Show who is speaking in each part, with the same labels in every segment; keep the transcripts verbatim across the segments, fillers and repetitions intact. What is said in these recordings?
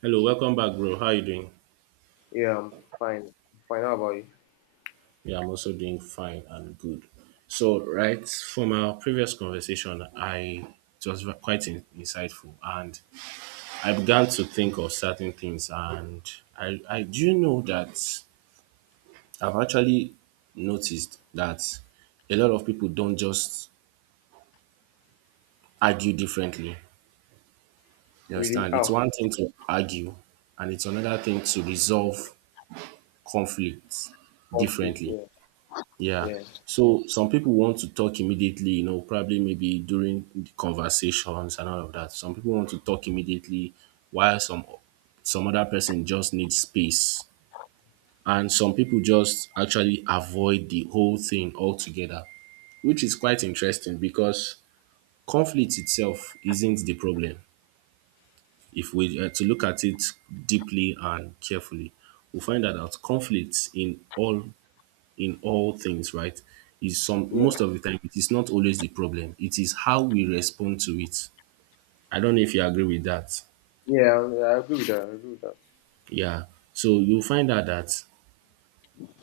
Speaker 1: Hello, welcome back, bro. How you doing?
Speaker 2: Yeah, I'm fine. Fine. How about you?
Speaker 1: Yeah, I'm also doing fine and good. So, right from our previous conversation, I it was ve- quite in, insightful, and I began to think of certain things. And I, I do know that I've actually noticed that a lot of people don't just argue differently. You
Speaker 2: Really?
Speaker 1: understand? It's
Speaker 2: Oh,
Speaker 1: one thing to argue, and it's another thing to resolve conflicts
Speaker 2: conflict.
Speaker 1: differently.
Speaker 2: Yeah,
Speaker 1: Yeah.
Speaker 2: yeah,
Speaker 1: So some people want to talk immediately, you know, probably maybe during the conversations and all of that. Some people want to talk immediately while some some other person just needs space. And some people just actually avoid the whole thing altogether, which is quite interesting because conflict itself isn't the problem. If we uh, to look at it deeply and carefully, we find that out conflicts in all in all things, right? Is some
Speaker 2: yeah,
Speaker 1: most of the time it is not always the problem. It is how we respond to it. I don't know if you agree with that.
Speaker 2: yeah. I I agree with that. I agree with that.
Speaker 1: Yeah. So you'll find out that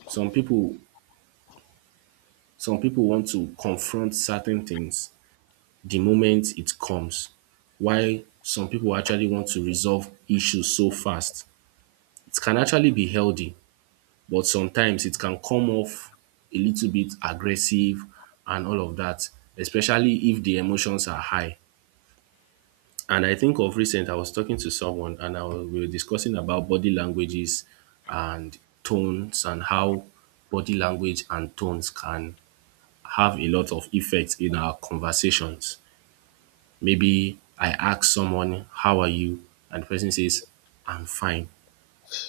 Speaker 1: some people some people want to confront certain things the moment it comes. Why some people actually want to resolve issues so fast. It can actually be healthy, but sometimes it can come off a little bit aggressive and all of that, especially if the emotions are high. And I think of recent, I was talking to someone and I was, we were discussing about body languages and tones and how body language and tones can have a lot of effect in our conversations. Maybe I ask someone, how are you? And the person says, I'm fine.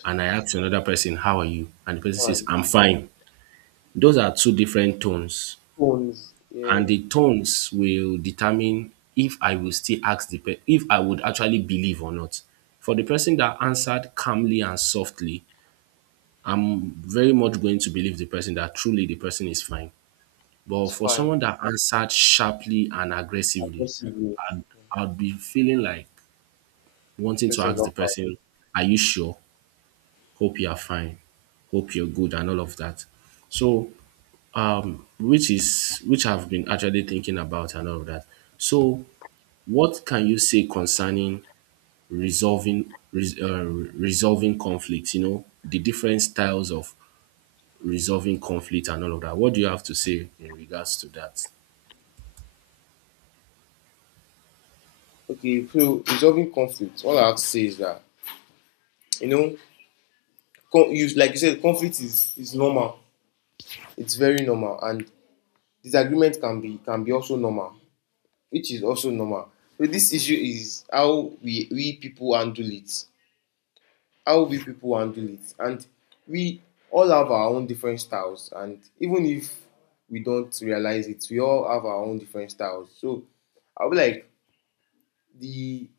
Speaker 1: And I ask another person, how are you? And the person says,
Speaker 2: Fine.
Speaker 1: I'm fine. Those are two different tones
Speaker 2: Tones.
Speaker 1: and
Speaker 2: Yeah,
Speaker 1: the tones will determine if I will still ask the person, if I would actually believe or not. For the person that answered calmly and softly, very much going to believe the person that truly the person is fine. But
Speaker 2: it's
Speaker 1: for
Speaker 2: fine.
Speaker 1: someone that answered sharply and aggressively,
Speaker 2: Aggressive. Yeah.
Speaker 1: I'd, I'd be feeling like wanting to
Speaker 2: Person is
Speaker 1: ask
Speaker 2: not
Speaker 1: the
Speaker 2: fine.
Speaker 1: person, are you sure? Hope you are fine. Hope you're good and all of that. So, um, which is which I've been actually thinking about and all of that. So what can you say concerning resolving res- uh, resolving conflict? You know, the different styles of resolving conflict and all of that. What do you have to say in regards to that?
Speaker 2: Okay. So resolving conflict. All I have to say is that you know, con- you like you said, conflict is is normal. It's very normal, and disagreement can be can be also normal, which is also normal. So this issue is how we we people handle it. How we people handle it. And we all have our own different styles, and even if we don't realize it, we all have our own different styles. So I'll be like the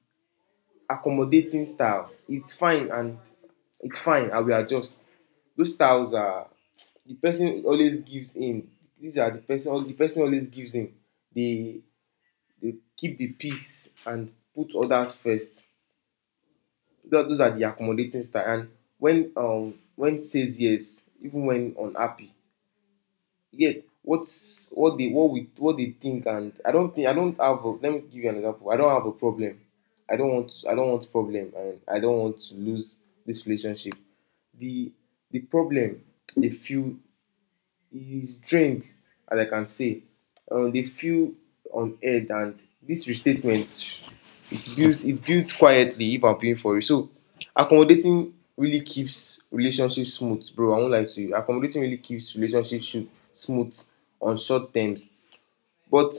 Speaker 2: accommodating style. It's fine and it's fine. I will adjust. Those styles are the person always gives in. These are the person the person always gives in. They they keep the peace and put others first. Tho- those are the accommodating style. And when um when says yes, even when unhappy, yet what's what they what we what they think and I don't think I don't have a, let me give you an example. I don't have a problem. I don't want I don't want problem and I don't want to lose this relationship. The the problem they feel is drained, as I can say. Um, they feel unheard, and this restatement it builds it builds quietly if I'm paying for it. So accommodating really keeps relationships smooth, bro. I won't lie to you. Accommodating really keeps relationships smooth on short terms, but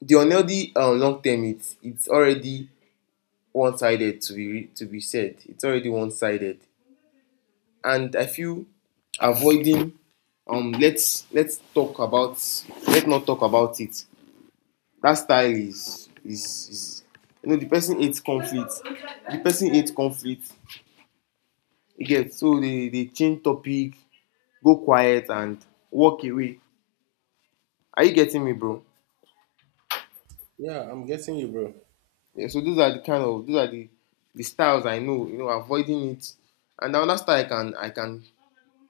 Speaker 2: the unhealthy um, long term it's it's already one sided to be to be said. It's already one sided. And I feel avoiding, um let's let's talk about, let's not talk about it. That style is is, is you know the person hates conflict. The person hates conflict. You get so they they change topic, go quiet and walk away. Are you getting me, bro?
Speaker 1: Yeah, I'm getting you, bro.
Speaker 2: Yeah, so those are the kind of those are the the styles I know, you know, avoiding it. And the another style I can I can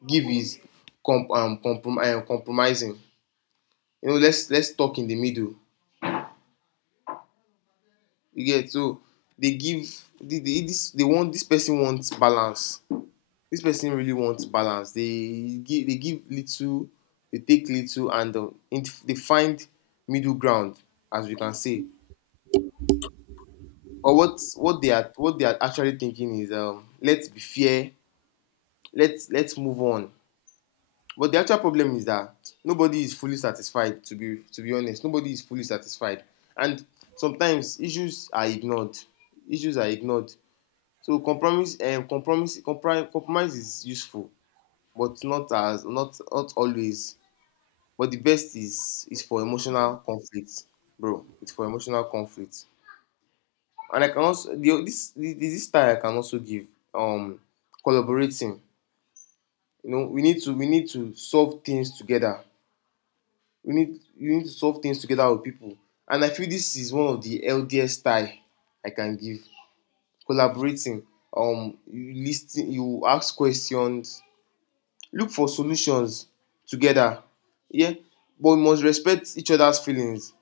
Speaker 2: give is comp, um, comprom- um, compromising. You know, let's let's talk in the middle. You get so they give the, the, this they want this person wants balance, this person really wants balance. They give they give little, they take little and um, int- they find middle ground, as we can say. Or what what they are what they are actually thinking is, um let's be fair, let's let's move on. But the actual problem is that nobody is fully satisfied, to be to be honest, nobody is fully satisfied. And sometimes issues are ignored, issues are ignored. So compromise, um compromise compri compromise is useful, but not as not not always. But the best is is for emotional conflict, bro. It's for emotional conflict. And I can also the this the this style I can also give, um collaborating. You know, we need to we need to solve things together. We need You need to solve things together with people. And I feel this is one of the healthiest style I can give, collaborating. um you lis you ask questions, look for solutions together. Yeah. But we must respect each other's feelings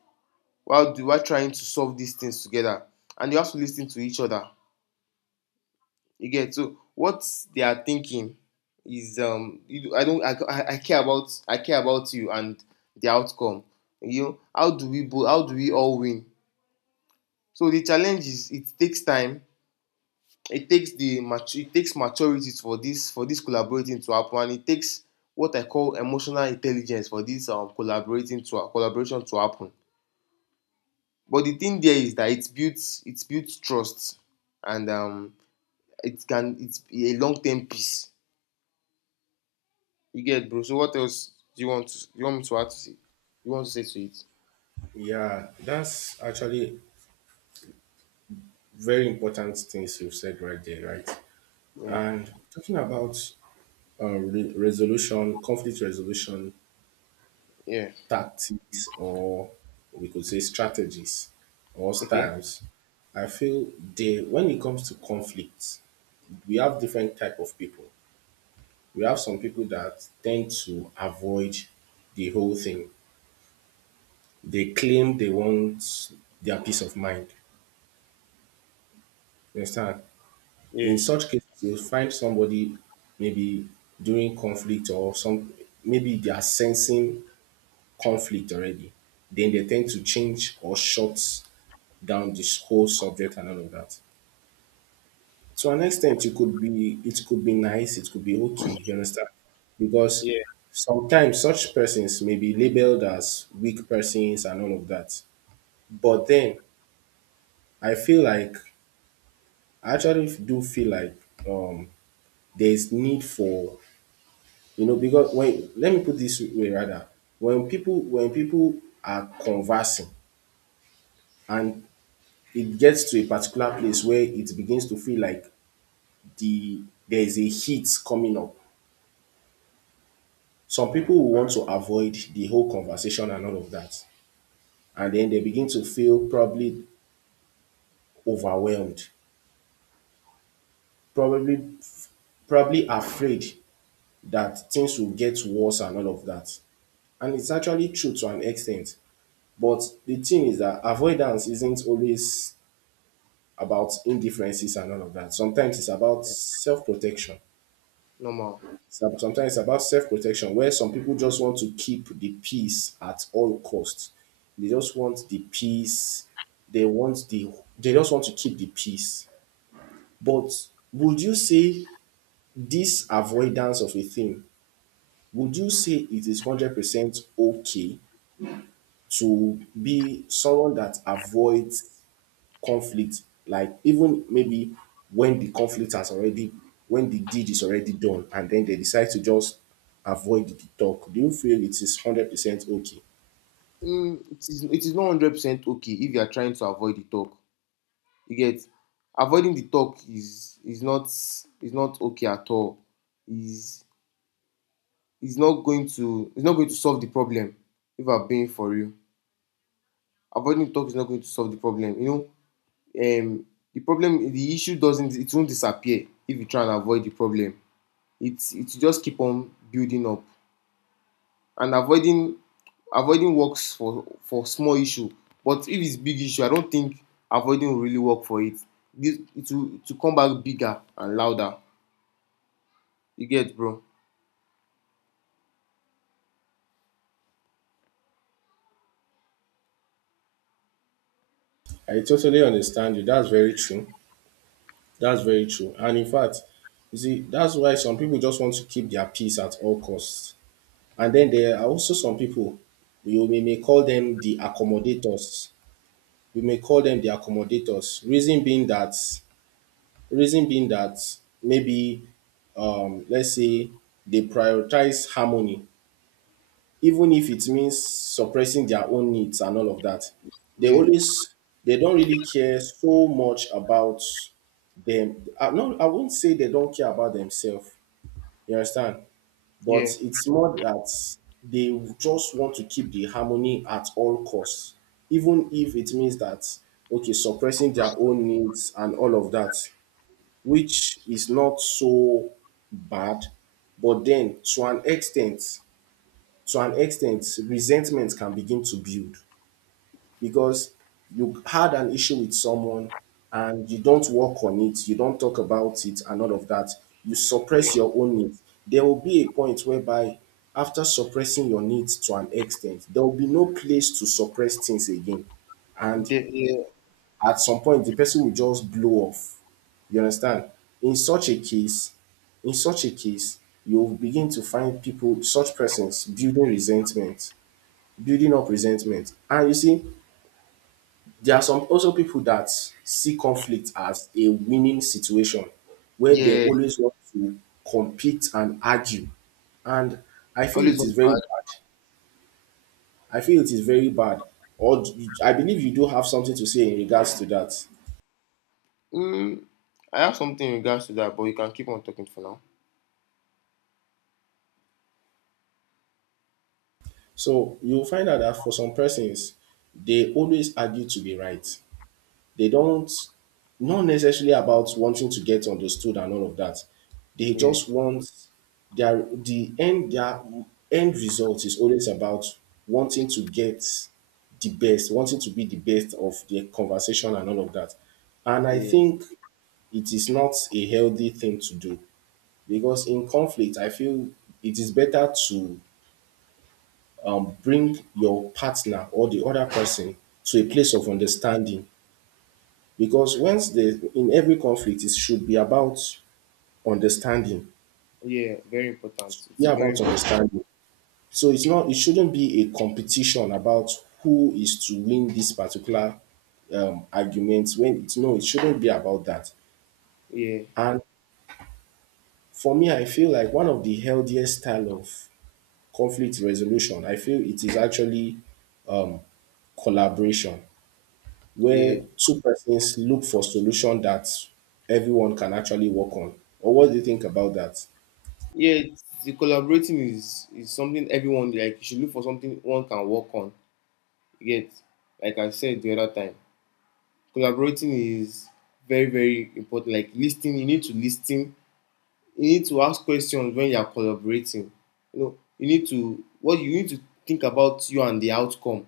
Speaker 2: while do while trying to solve these things together. And you have to lis ten to each other. You get so what they are thinking is, um you I don't i i care about, I care about you and the outcome. You know, how do we both, how do we all win. So the challenge is, it takes time. It takes the matu- it takes maturity for this, for this collaborating to happen. And it takes what I call emotional intelligence for this um, collaborating to collaboration to happen. But the thing there is that it builds it builds trust. And um it can, it's a long-term peace. You get, bro? So what else do you want to, you want me to add to say, you want to say to it?
Speaker 1: Yeah, that's actually very important things you've said right there, right?
Speaker 2: yeah
Speaker 1: And talking about uh, re- resolution, conflict resolution
Speaker 2: yeah
Speaker 1: tactics, or we could say strategies or
Speaker 2: Okay.
Speaker 1: styles, I feel they when it comes to conflict, we have different type of people. We have some people that tend to avoid the whole thing. They claim they want their peace of mind. You understand?
Speaker 2: yeah
Speaker 1: In such cases, you'll find somebody maybe during conflict or some maybe they are sensing conflict already. Then they tend to change or shut down this whole subject and all of that. To an extent, it could be it could be nice, it could be okay, you understand? Because
Speaker 2: yeah
Speaker 1: sometimes such persons may be labeled as weak persons and all of that. But then I feel like I actually do feel like um there's need for you know because when let me put this way rather when people when people are conversing and it gets to a particular place where it begins to feel like the there is a heat coming up. Some people will want to avoid the whole conversation and all of that, and then they begin to feel probably overwhelmed, probably probably afraid that things will get worse and all of that. And it's actually true to an extent. But the thing is that avoidance isn't always about indifferences and all of that. Sometimes it's about self protection.
Speaker 2: Normal.
Speaker 1: Some- Sometimes it's about self-protection, where some people just want to keep the peace at all costs. They just want the peace. They want the. They just want to keep the peace. But would you say this avoidance of a thing? Would you say it is hundred percent okay to be someone that avoids conflict like even maybe when the conflict has already when the deed is already done and then they decide to just avoid the talk, do you feel it is one hundred percent okay?
Speaker 2: Mm, it is, it is not one hundred percent okay if you are trying to avoid the talk. You get? Avoiding the talk is is not is not okay at all. Is is not going to, it's not going to solve the problem, if I'm being for real. Avoiding talk is not going to solve the problem. You know, um, the problem, the issue doesn't, it won't disappear if you try and avoid the problem. It's, it will just keep on building up. And avoiding avoiding works for for small issue. But if it's big issue, I don't think avoiding will really work for it. This, it will it will come back bigger and louder. You get, bro?
Speaker 1: I totally understand you, that's very true, that's very true, and in fact, you see that's why some people just want to keep their peace at all costs. And then there are also some people, you we may call them the accommodators, we may call them the accommodators reason being that Reason being that maybe, um, let's say they prioritize harmony, even if it means suppressing their own needs and all of that. They
Speaker 2: Yeah,
Speaker 1: always, they don't really care so much about them. I, no, I won't say they don't care about themselves. You understand? But
Speaker 2: yeah,
Speaker 1: it's more that they just want to keep the harmony at all costs, even if it means that okay, suppressing their own needs and all of that, which is not so bad. But then to an extent, to an extent, resentment can begin to build because you had an issue with someone and you don't work on it, you don't talk about it and all of that. You
Speaker 2: yeah,
Speaker 1: suppress your own needs. There will be a point whereby after suppressing your needs to an extent, there will be no place to suppress things again. And
Speaker 2: De- yeah,
Speaker 1: at some point, the person will just blow off, you understand? In such a case, in such a case, you'll begin to find people, such persons, building resentment, building up resentment. And you see, there are some also people that see conflict as a winning situation where they
Speaker 2: yeah.
Speaker 1: always want to compete and argue. And I feel
Speaker 2: Always
Speaker 1: it
Speaker 2: on
Speaker 1: is very
Speaker 2: track.
Speaker 1: bad. I feel it is very bad. Or d- I believe you do have something to say in regards to that.
Speaker 2: Mm, I have something in regards to that, but you can keep on talking for now.
Speaker 1: So you'll find out that for some persons, they always argue to be right. They don't, not necessarily about wanting to get understood and all of that. They
Speaker 2: Yeah,
Speaker 1: just want their the end their end result is always about wanting to get the best, wanting to be the best of their conversation and all of that. And I
Speaker 2: yeah,
Speaker 1: think it is not a healthy thing to do because in conflict, I feel it is better to um, bring your partner or the other person to a place of understanding because once the in every conflict it should be about understanding.
Speaker 2: yeah. Very important. It's
Speaker 1: Yeah,
Speaker 2: very,
Speaker 1: about
Speaker 2: very
Speaker 1: understanding. So it's not it shouldn't be a competition about who is to win this particular um, argument when it's no, it shouldn't be about that.
Speaker 2: yeah,
Speaker 1: And for me, I feel like one of the healthiest style of conflict resolution, I feel it is actually um, collaboration, where
Speaker 2: yeah,
Speaker 1: two persons look for solution that everyone can actually work on. Or what do you think about that?
Speaker 2: yeah. It's, the collaborating is is something everyone like. You should look for something one can work on. You get, like I said the other time, collaborating is very, very important. Like listening, you need to listen, you need to ask questions when you are collaborating. You know, you need to what you need to think about, you and the outcome.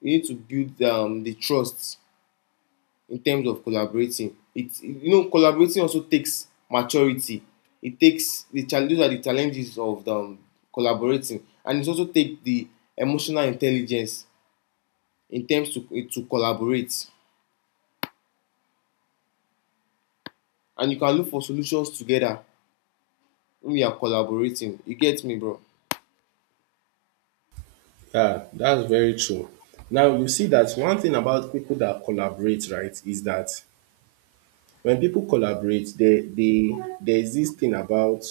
Speaker 2: You need to build um, the trust in terms of collaborating. It, you know, collaborating also takes maturity. It takes, the challenges are the challenges of the, um, collaborating, and it also take the emotional intelligence in terms to to collaborate. And you can look for solutions together when you are collaborating. You get me, bro?
Speaker 1: Yeah, that's very true. Now you see that one thing about people that collaborate, right, is that when people collaborate, they they there's this thing about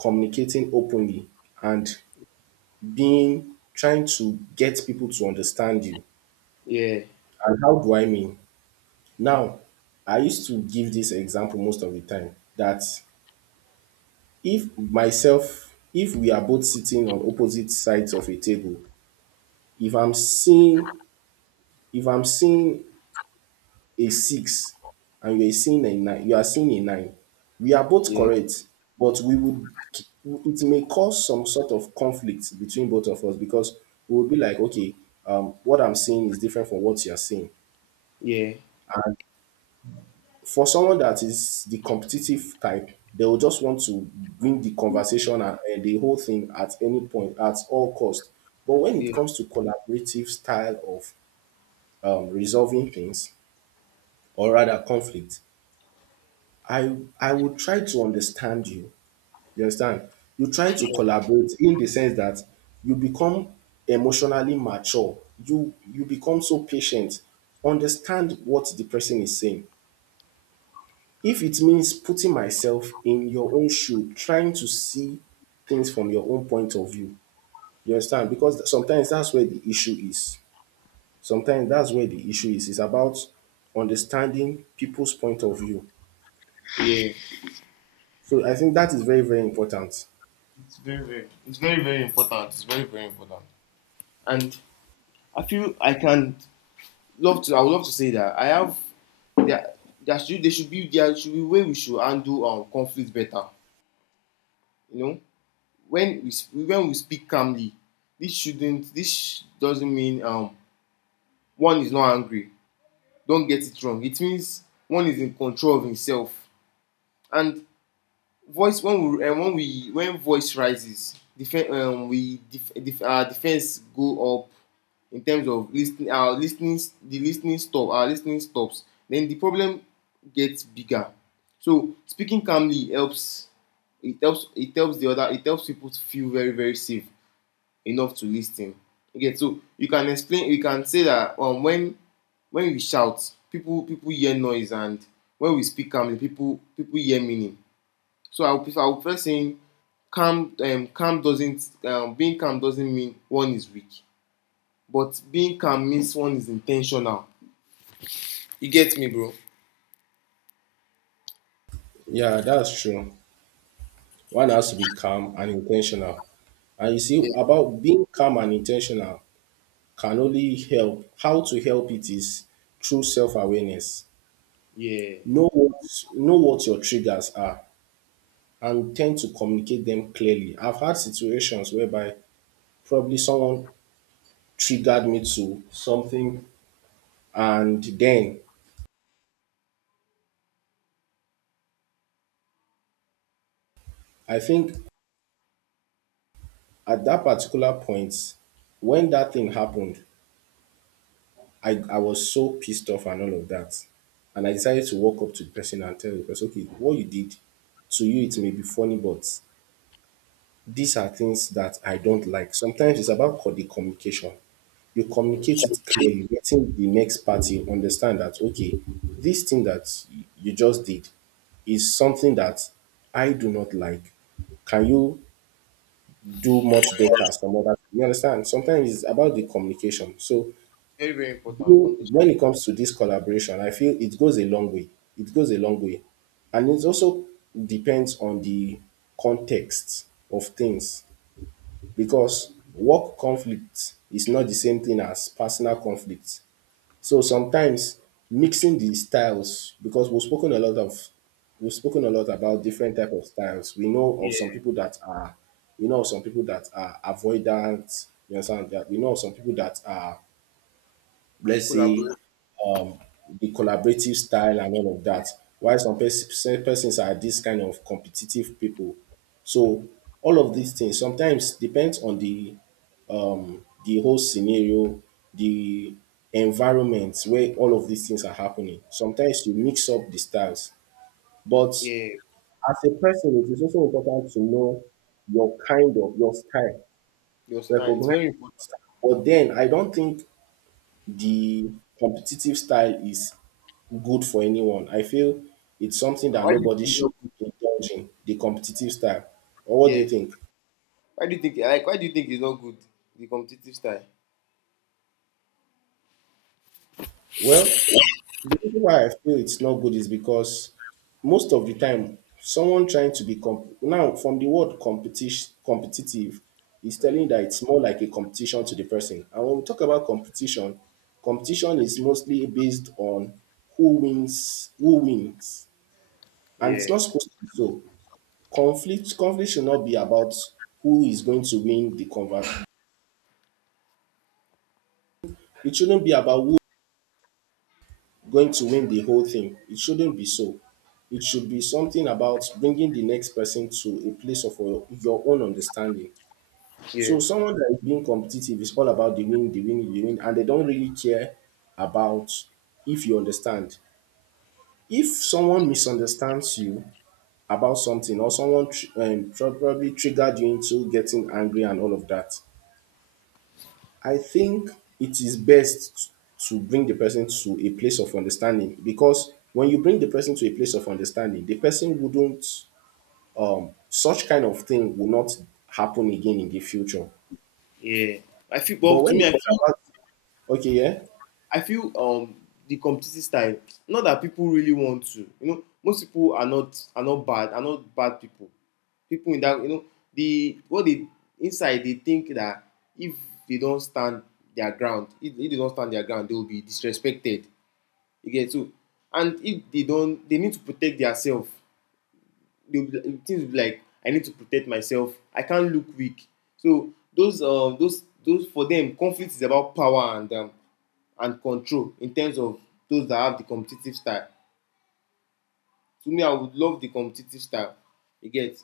Speaker 1: communicating openly and being trying to get people to understand you.
Speaker 2: Yeah,
Speaker 1: And how do I mean? Now, I used to give this example most of the time that if myself, if we are both sitting on opposite sides of a table, if I'm seeing if I'm seeing a six and you're seeing a nine, you are seeing a nine, we are both
Speaker 2: yeah,
Speaker 1: correct, but we would it may cause some sort of conflict between both of us because we will be like, okay, um, what I'm seeing is different from what you're seeing.
Speaker 2: yeah,
Speaker 1: And for someone that is the competitive type, they will just want to win the conversation and, and the whole thing at any point, at all cost. But when it
Speaker 2: yeah,
Speaker 1: comes to collaborative style of um, resolving things, or rather conflict, I I would try to understand you. You understand? You try to collaborate in the sense that you become emotionally mature. You you become so patient. Understand what the person is saying. If it means putting myself in your own shoe, trying to see things from your own point of view. You understand? Because sometimes that's where the issue is. Sometimes that's where the issue is. It's about understanding people's point of view.
Speaker 2: yeah.
Speaker 1: So I think that is very, very important.
Speaker 2: It's very, very, it's very, very important. It's very, very important. And I feel I can love to. I would love to say that I have there. There should there should be there should be way we should handle um conflict better. You know, when we sp- when we speak calmly, this shouldn't this doesn't mean um one is not angry. Don't get it wrong. It means one is in control of himself. And voice when we uh, when we when voice rises, defen um, we def def our defense go up in terms of listening, our listening the listening stop our listening stops. Then the problem gets bigger. So speaking calmly helps. It helps it helps the other, it helps people to feel very very safe enough to listen. Okay, so you can explain, you can say that um when when we shout, people people hear noise, and when we speak calmly, people people hear meaning. So I'll prefer, I'll prefer saying calm, um, calm doesn't, um, being calm doesn't mean one is weak, but being calm means one is intentional. You get me, bro?
Speaker 1: Yeah, that's true. One has to be calm and intentional. And you see,
Speaker 2: Yeah.
Speaker 1: about being calm and intentional can only help. How to help it is through self-awareness.
Speaker 2: Yeah.
Speaker 1: Know what know what your triggers are and tend to communicate them clearly. I've had situations whereby probably someone triggered me to something and then I think at that particular point when that thing happened, I, I was so pissed off and all of that. And I decided to walk up to the person and tell the person, okay, what you did, to you it may be funny, but these are things that I don't like. Sometimes it's about co- the communication. You communicate it clearly, letting the next party understand that, okay, this thing that y- you just did is something that I do not like. Can you do much better some other? You understand? Sometimes it's about the communication. So
Speaker 2: Very, very important.
Speaker 1: you,
Speaker 2: Communication.
Speaker 1: when it comes to this collaboration, I feel it goes a long way. It goes a long way. And it also depends on the context of things because work conflict is not the same thing as personal conflict. So sometimes mixing the styles, because we've spoken a lot of we've spoken a lot about different type of styles. We know of
Speaker 2: Yeah.
Speaker 1: some people that are we know of some people that are avoidant, you understand that we know of some people that are let's say
Speaker 2: Collaborate.
Speaker 1: um, the collaborative style and all of that. While some pers- some persons are this kind of competitive people. So all of these things sometimes depends on the um, the whole scenario, the environment where all of these things are happening. Sometimes you mix up the styles. But
Speaker 2: Yeah.
Speaker 1: as a person, it is also important to know your kind of your style.
Speaker 2: Your style. It's
Speaker 1: Recognize
Speaker 2: very important.
Speaker 1: your style. But then I don't think the competitive style is good for anyone. I feel it's something that
Speaker 2: Why do you
Speaker 1: nobody
Speaker 2: think it's
Speaker 1: should
Speaker 2: not good?
Speaker 1: indulge in, the competitive style. Or what do you
Speaker 2: Yeah.
Speaker 1: think?
Speaker 2: Why do you think, like, why do you think it's not good? The competitive style.
Speaker 1: Well, the reason why I feel it's not good is because most of the time, someone trying to be comp- now from the word competition, competitive, is telling
Speaker 2: Mhm.
Speaker 1: that it's more like a competition to the person. And when we talk about competition, competition is mostly based on who wins, who wins, and it's
Speaker 2: Yeah.
Speaker 1: not supposed to be so. Conflict conflict should not be about who is going to win the conversation. It shouldn't be about who is going to win the whole thing. It shouldn't be so. It should be something about bringing the next person to a place of your, your own understanding.
Speaker 2: Yeah.
Speaker 1: So someone that is being competitive is all about the win, the win, the win, and they don't really care about if you understand. If someone misunderstands you about something or someone tr- um, probably triggered you into getting angry and all of that, I think it is best to bring the person to a place of understanding because when you bring the person to a place of understanding, the person wouldn't, um, such kind of thing will not happen again in the future.
Speaker 2: Yeah. I feel,
Speaker 1: But
Speaker 2: but to
Speaker 1: when
Speaker 2: me, I
Speaker 1: it's
Speaker 2: feel,
Speaker 1: about, okay, yeah,
Speaker 2: I feel um, the competitive style. Not that people really want to. You know, most people are not are not bad. Are not bad people. People in that, you know, the what they inside they think that if they don't stand their ground, if, if they don't stand their ground, they will be disrespected. You get so, and if they don't, they need to protect themselves. They will be, things will be like I need to protect myself. I can't look weak. So those um uh, those those for them, conflict is about power and um, and control in terms of those that have the competitive style. To me, I would love the competitive style. You get?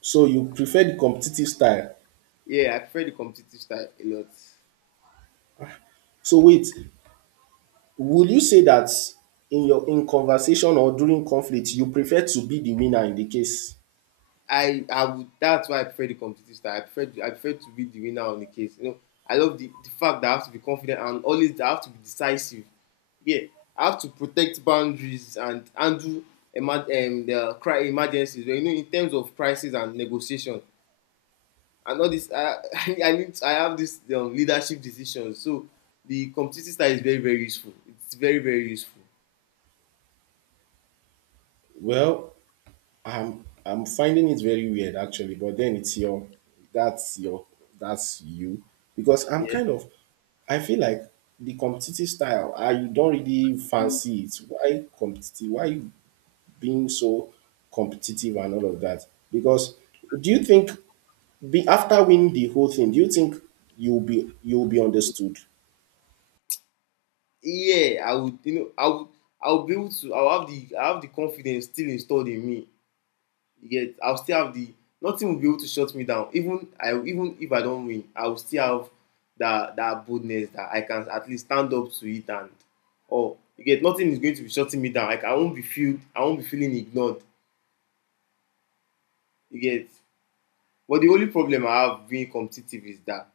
Speaker 1: so you prefer the competitive style.
Speaker 2: Yeah, I prefer the competitive style a lot.
Speaker 1: So wait, will you say that in your in conversation or during conflict, you prefer to be the winner in the case?
Speaker 2: I I would That's why I prefer the competitive style. I prefer to, I prefer to be the winner on the case. You know, I love the, the fact that I have to be confident and always I have to be decisive. Yeah, I have to protect boundaries and handle emer- um, the cri- emergencies. Well, you know, in terms of crisis and negotiation, and all this I I need, I have this um, leadership decisions. So the competitive style is very very useful, it's very very useful.
Speaker 1: Well, I'm I'm finding it very weird actually, but then it's your that's your that's you because I'm
Speaker 2: Yeah.
Speaker 1: kind of I feel like the competitive style I don't really fancy it. Why competitive? Why you being so competitive and all of that? Because do you think be, after winning the whole thing, do you think you'll be you'll be understood?
Speaker 2: Yeah, I would, you know I would, i would be able to, I would have the, I have the confidence still installed in me, yet I will still have the, nothing will be able to shut me down. Even I, even if I don win, I will still have that that boldness that I can at least stand up to it. And or you get, nothing is going to be shutting me down. Like I won't be feel, I won't be feeling ignored. You get? But the only problem I have being competitive is that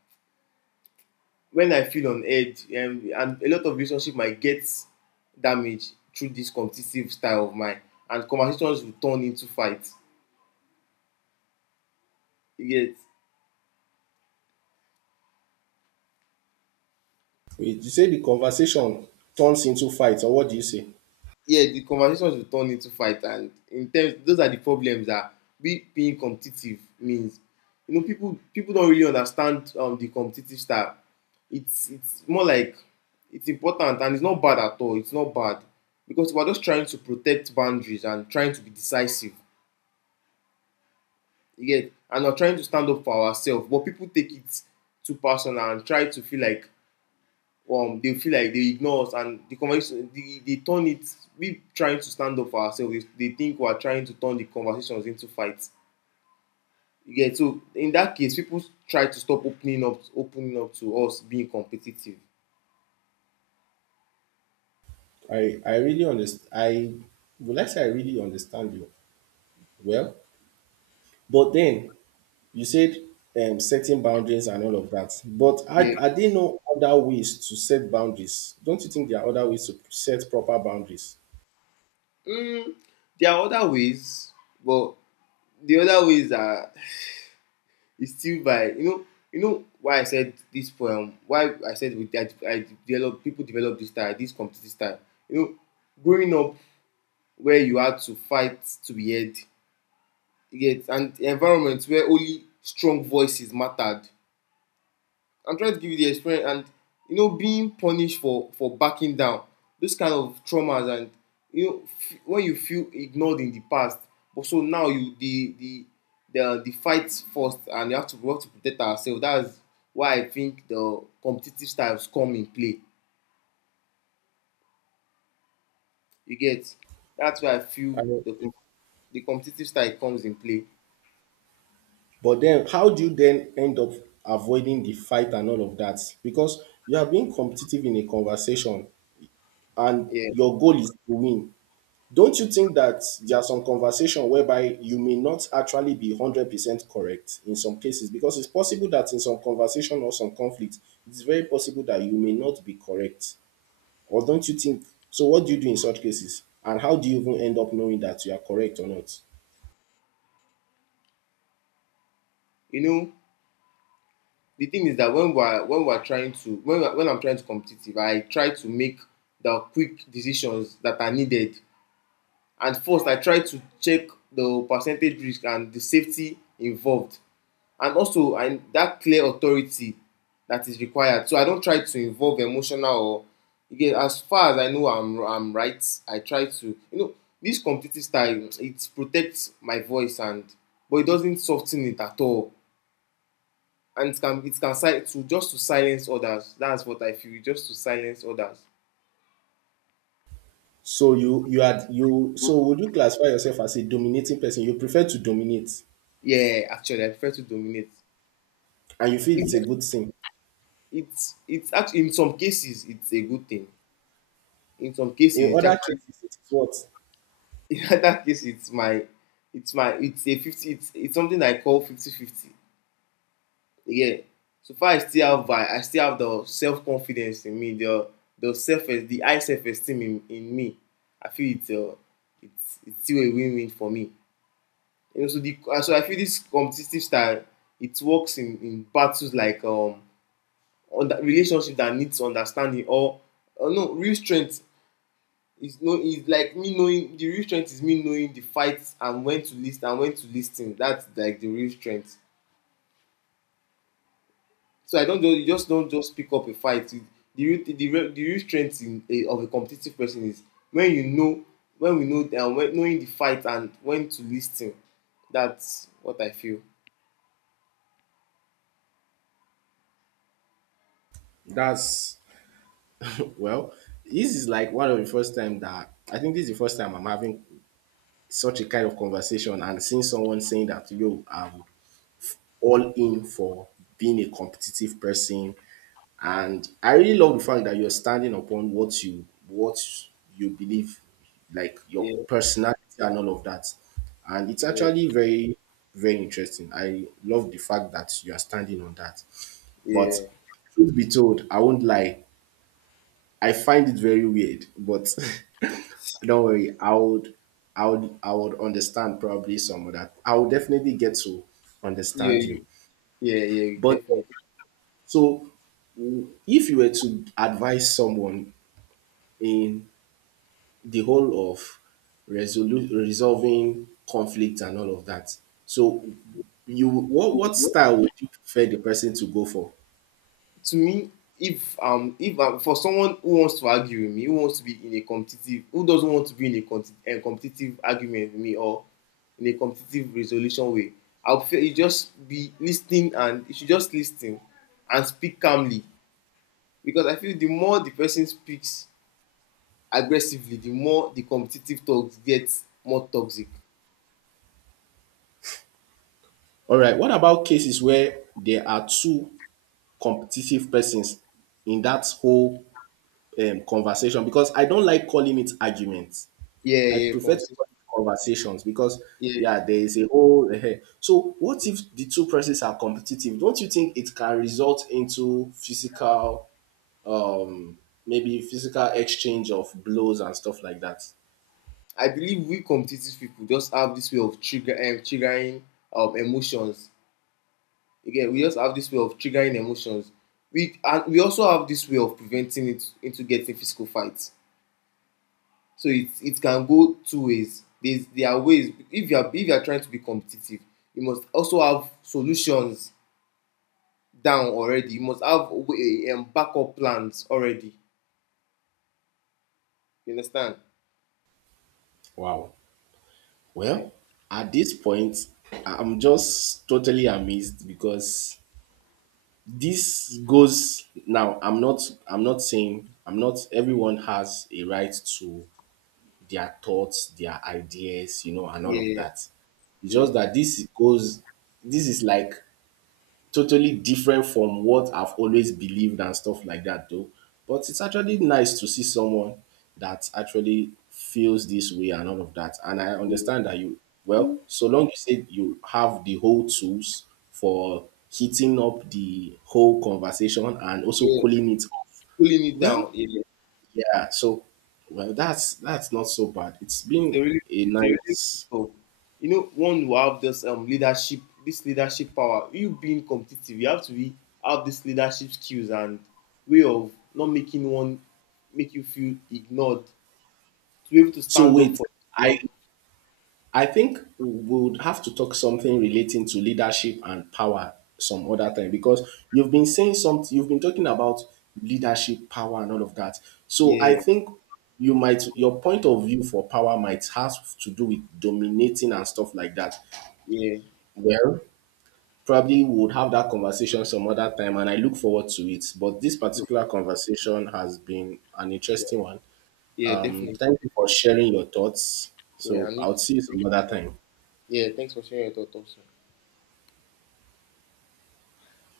Speaker 2: when I feel on edge, um, and a lot of relationship might get damaged through this competitive style of mine, and conversations will turn into fight. You get?
Speaker 1: Wait, you say the conversation turns into fights, or what do you say?
Speaker 2: Yeah, the conversations will turn into fight, and in terms, those are the problems that we being competitive means. You know, people people don't really understand um, the competitive style. It's it's more like it's important, and it's not bad at all. It's not bad because we're just trying to protect boundaries and trying to be decisive. You get, and we're trying to stand up for ourselves. But people take it too personal and try to feel like, um, they feel like they ignore us. And the conversation they, they turn it, we trying to stand up for ourselves, they, they think we are trying to turn the conversations into fights. Yeah. So in that case, people try to stop opening up opening up to us being competitive.
Speaker 1: I I really understand. I would like say I really understand you. Well, but then you said um, setting boundaries and all of that. But
Speaker 2: Yeah.
Speaker 1: I I didn't know other ways to set boundaries? Don't you think there are other ways to set proper boundaries?
Speaker 2: mm, there are other ways, but the other ways are is still by, you know you know why I said this poem, why I said with that I develop, people develop this style, this competitive style. You know, growing up where you had to fight to be heard. You get, and environments where only strong voices mattered. I'm trying to give you the experience and, you know, being punished for for backing down. Those kind of traumas, and you know, f- when you feel ignored in the past. But so now you, the the the uh, the fights first, and you have to work to protect ourselves. That's why I think the competitive styles come in play. You get, that's where I
Speaker 1: I
Speaker 2: feel
Speaker 1: know.
Speaker 2: the com- the competitive style comes in play.
Speaker 1: But then, how do you then end up avoiding the fight and all of that? Because you are being competitive in a conversation and
Speaker 2: Yeah,
Speaker 1: your goal is to win. Don't you think that there are some conversation whereby you may not actually be one hundred percent correct in some cases because it's possible that in some conversation or some conflict it's very possible that you may not be correct, or don't you think so? What do you do in such cases and how do you even end up knowing that you are correct or not?
Speaker 2: you know the thing is that when we're when we're trying to, when when I'm trying to competitive, I try to make the quick decisions that are needed. And first, I try to check the percentage risk and the safety involved, and also and that clear authority that is required. So I don't try to involve emotional, or again, as far as I know, I'm I'm right. I try to, you know this competitive style, it protects my voice and, but it doesn't soften it at all. And it can it can si- to just to silence others. That's what I feel. Just to silence others.
Speaker 1: So you you had you so would you classify yourself as a dominating person? You prefer to dominate
Speaker 2: Yeah, actually, I prefer to dominate.
Speaker 1: and you feel it's a
Speaker 2: It,
Speaker 1: good thing
Speaker 2: it's it's actually, in some cases, it's a good thing. In some cases,
Speaker 1: in
Speaker 2: it's
Speaker 1: other
Speaker 2: actually
Speaker 1: cases? It is what?
Speaker 2: in other case it's my, it's my it's a fifty. It's it's something I call fifty fifty. Yeah. So far, I still have vi- I still have the self confidence in me. The the self, the high self esteem in, in me. I feel it's uh, it's it's still a win win for me. You know, so the uh, so I feel this competitive style, it works in in battles like, um on the relationship that needs understanding. Or uh, no real strength is no, is like me knowing, the real strength is me knowing the fights and when to list and when to listen. That's like the real strength. So I don't just, you just don't just pick up a fight. It- the real, the real the real strength in a, of a competitive person is when you know when we know and when, knowing the fight and when to listen. That's what I feel.
Speaker 1: That's Well, this is like one of the first time that I think this is the first time I'm having such a kind of conversation and seeing someone saying that yo, I'm all in for being a competitive person. And I really love the fact that you're standing upon what you what you believe, like your
Speaker 2: Yeah,
Speaker 1: personality and all of that. And it's
Speaker 2: yeah,
Speaker 1: actually very, very interesting. I love the fact that you are standing on that. But
Speaker 2: yeah.
Speaker 1: truth be told, I won't lie. I find it very weird, but don't worry. I would, I would, I would understand probably some of that. I would definitely get to
Speaker 2: Yeah,
Speaker 1: understand you.
Speaker 2: you, yeah, yeah, you
Speaker 1: But
Speaker 2: definitely.
Speaker 1: so, w- if you were to advise someone in the whole of resolu- resolving conflict and all of that, so you what what
Speaker 2: So,
Speaker 1: style would you prefer the person to go for?
Speaker 2: to me, if um, if um, for someone who wants to argue with me, who wants to be in a competitive, who doesn't want to be in a, con- a competitive argument with me or in a competitive resolution way, I'll feel you just be listening, and you should just listen and speak calmly, because I feel the more the person speaks aggressively, the more the competitive talks gets more toxic.
Speaker 1: All right. What about cases where there are two competitive persons in that whole um, conversation, because I don't like calling it arguments.
Speaker 2: Yeah,
Speaker 1: I
Speaker 2: yeah,
Speaker 1: prefer to
Speaker 2: conversation.
Speaker 1: call it conversations because
Speaker 2: Yeah.
Speaker 1: yeah, there is a whole. Eh, so what if the two persons are competitive? Don't you think it can result into physical, um, maybe physical exchange of blows and stuff like that?
Speaker 2: I believe we competitive people just have this way of trigger um, triggering, um, emotions. Again, we just have this way of triggering emotions. We, and we also have this way of preventing it into getting physical fights. So it it can go two ways. There's, there are ways. If you are, if you are trying to be competitive, you must also have solutions down already. You must have way, um, backup plans already. You understand?
Speaker 1: Wow.
Speaker 2: Yeah,
Speaker 1: Well, at this point, I'm just totally amazed because this goes now. I'm not. I'm not saying. I'm not. Everyone has a right to their thoughts, their ideas, you know, and all of
Speaker 2: yeah,
Speaker 1: that. It's
Speaker 2: yeah,
Speaker 1: just that this goes, this is like totally different from what I've always believed and stuff like that, though. But it's actually nice to see someone that actually feels this way and all of that. And I
Speaker 2: yeah.
Speaker 1: understand that you, well, so long you say you have the whole tools for heating up the whole conversation and also
Speaker 2: Yeah.
Speaker 1: cooling it off,
Speaker 2: Pulling it
Speaker 1: well,
Speaker 2: down. Yeah.
Speaker 1: yeah, so well that's that's not so bad. It's
Speaker 2: It's a
Speaker 1: been
Speaker 2: really,
Speaker 1: a
Speaker 2: it's a really good
Speaker 1: nice.
Speaker 2: stuff. You know, one will have this um leadership, this leadership power. You being competitive, you have to be, have this leadership skills and way of not making one make you feel ignored. To be able to
Speaker 1: So
Speaker 2: stand up
Speaker 1: wait,
Speaker 2: for
Speaker 1: I
Speaker 2: yourself.
Speaker 1: I think we would have to talk something relating to leadership and power some other time because you've been saying something you've been talking about leadership, power and all of that. So I
Speaker 2: Yeah,
Speaker 1: think you might your point of view for power might have to do with dominating and stuff like that.
Speaker 2: yeah,
Speaker 1: Well, probably we would have that conversation some other time and I look forward to it. But this
Speaker 2: true.
Speaker 1: particular conversation has been an
Speaker 2: Yeah,
Speaker 1: interesting one.
Speaker 2: yeah,
Speaker 1: Um,
Speaker 2: definitely.
Speaker 1: Thank you for sharing your thoughts.
Speaker 2: Yeah, I
Speaker 1: So
Speaker 2: need.
Speaker 1: I'll see you some other time.
Speaker 2: Yeah, thanks for sharing your thoughts. Also.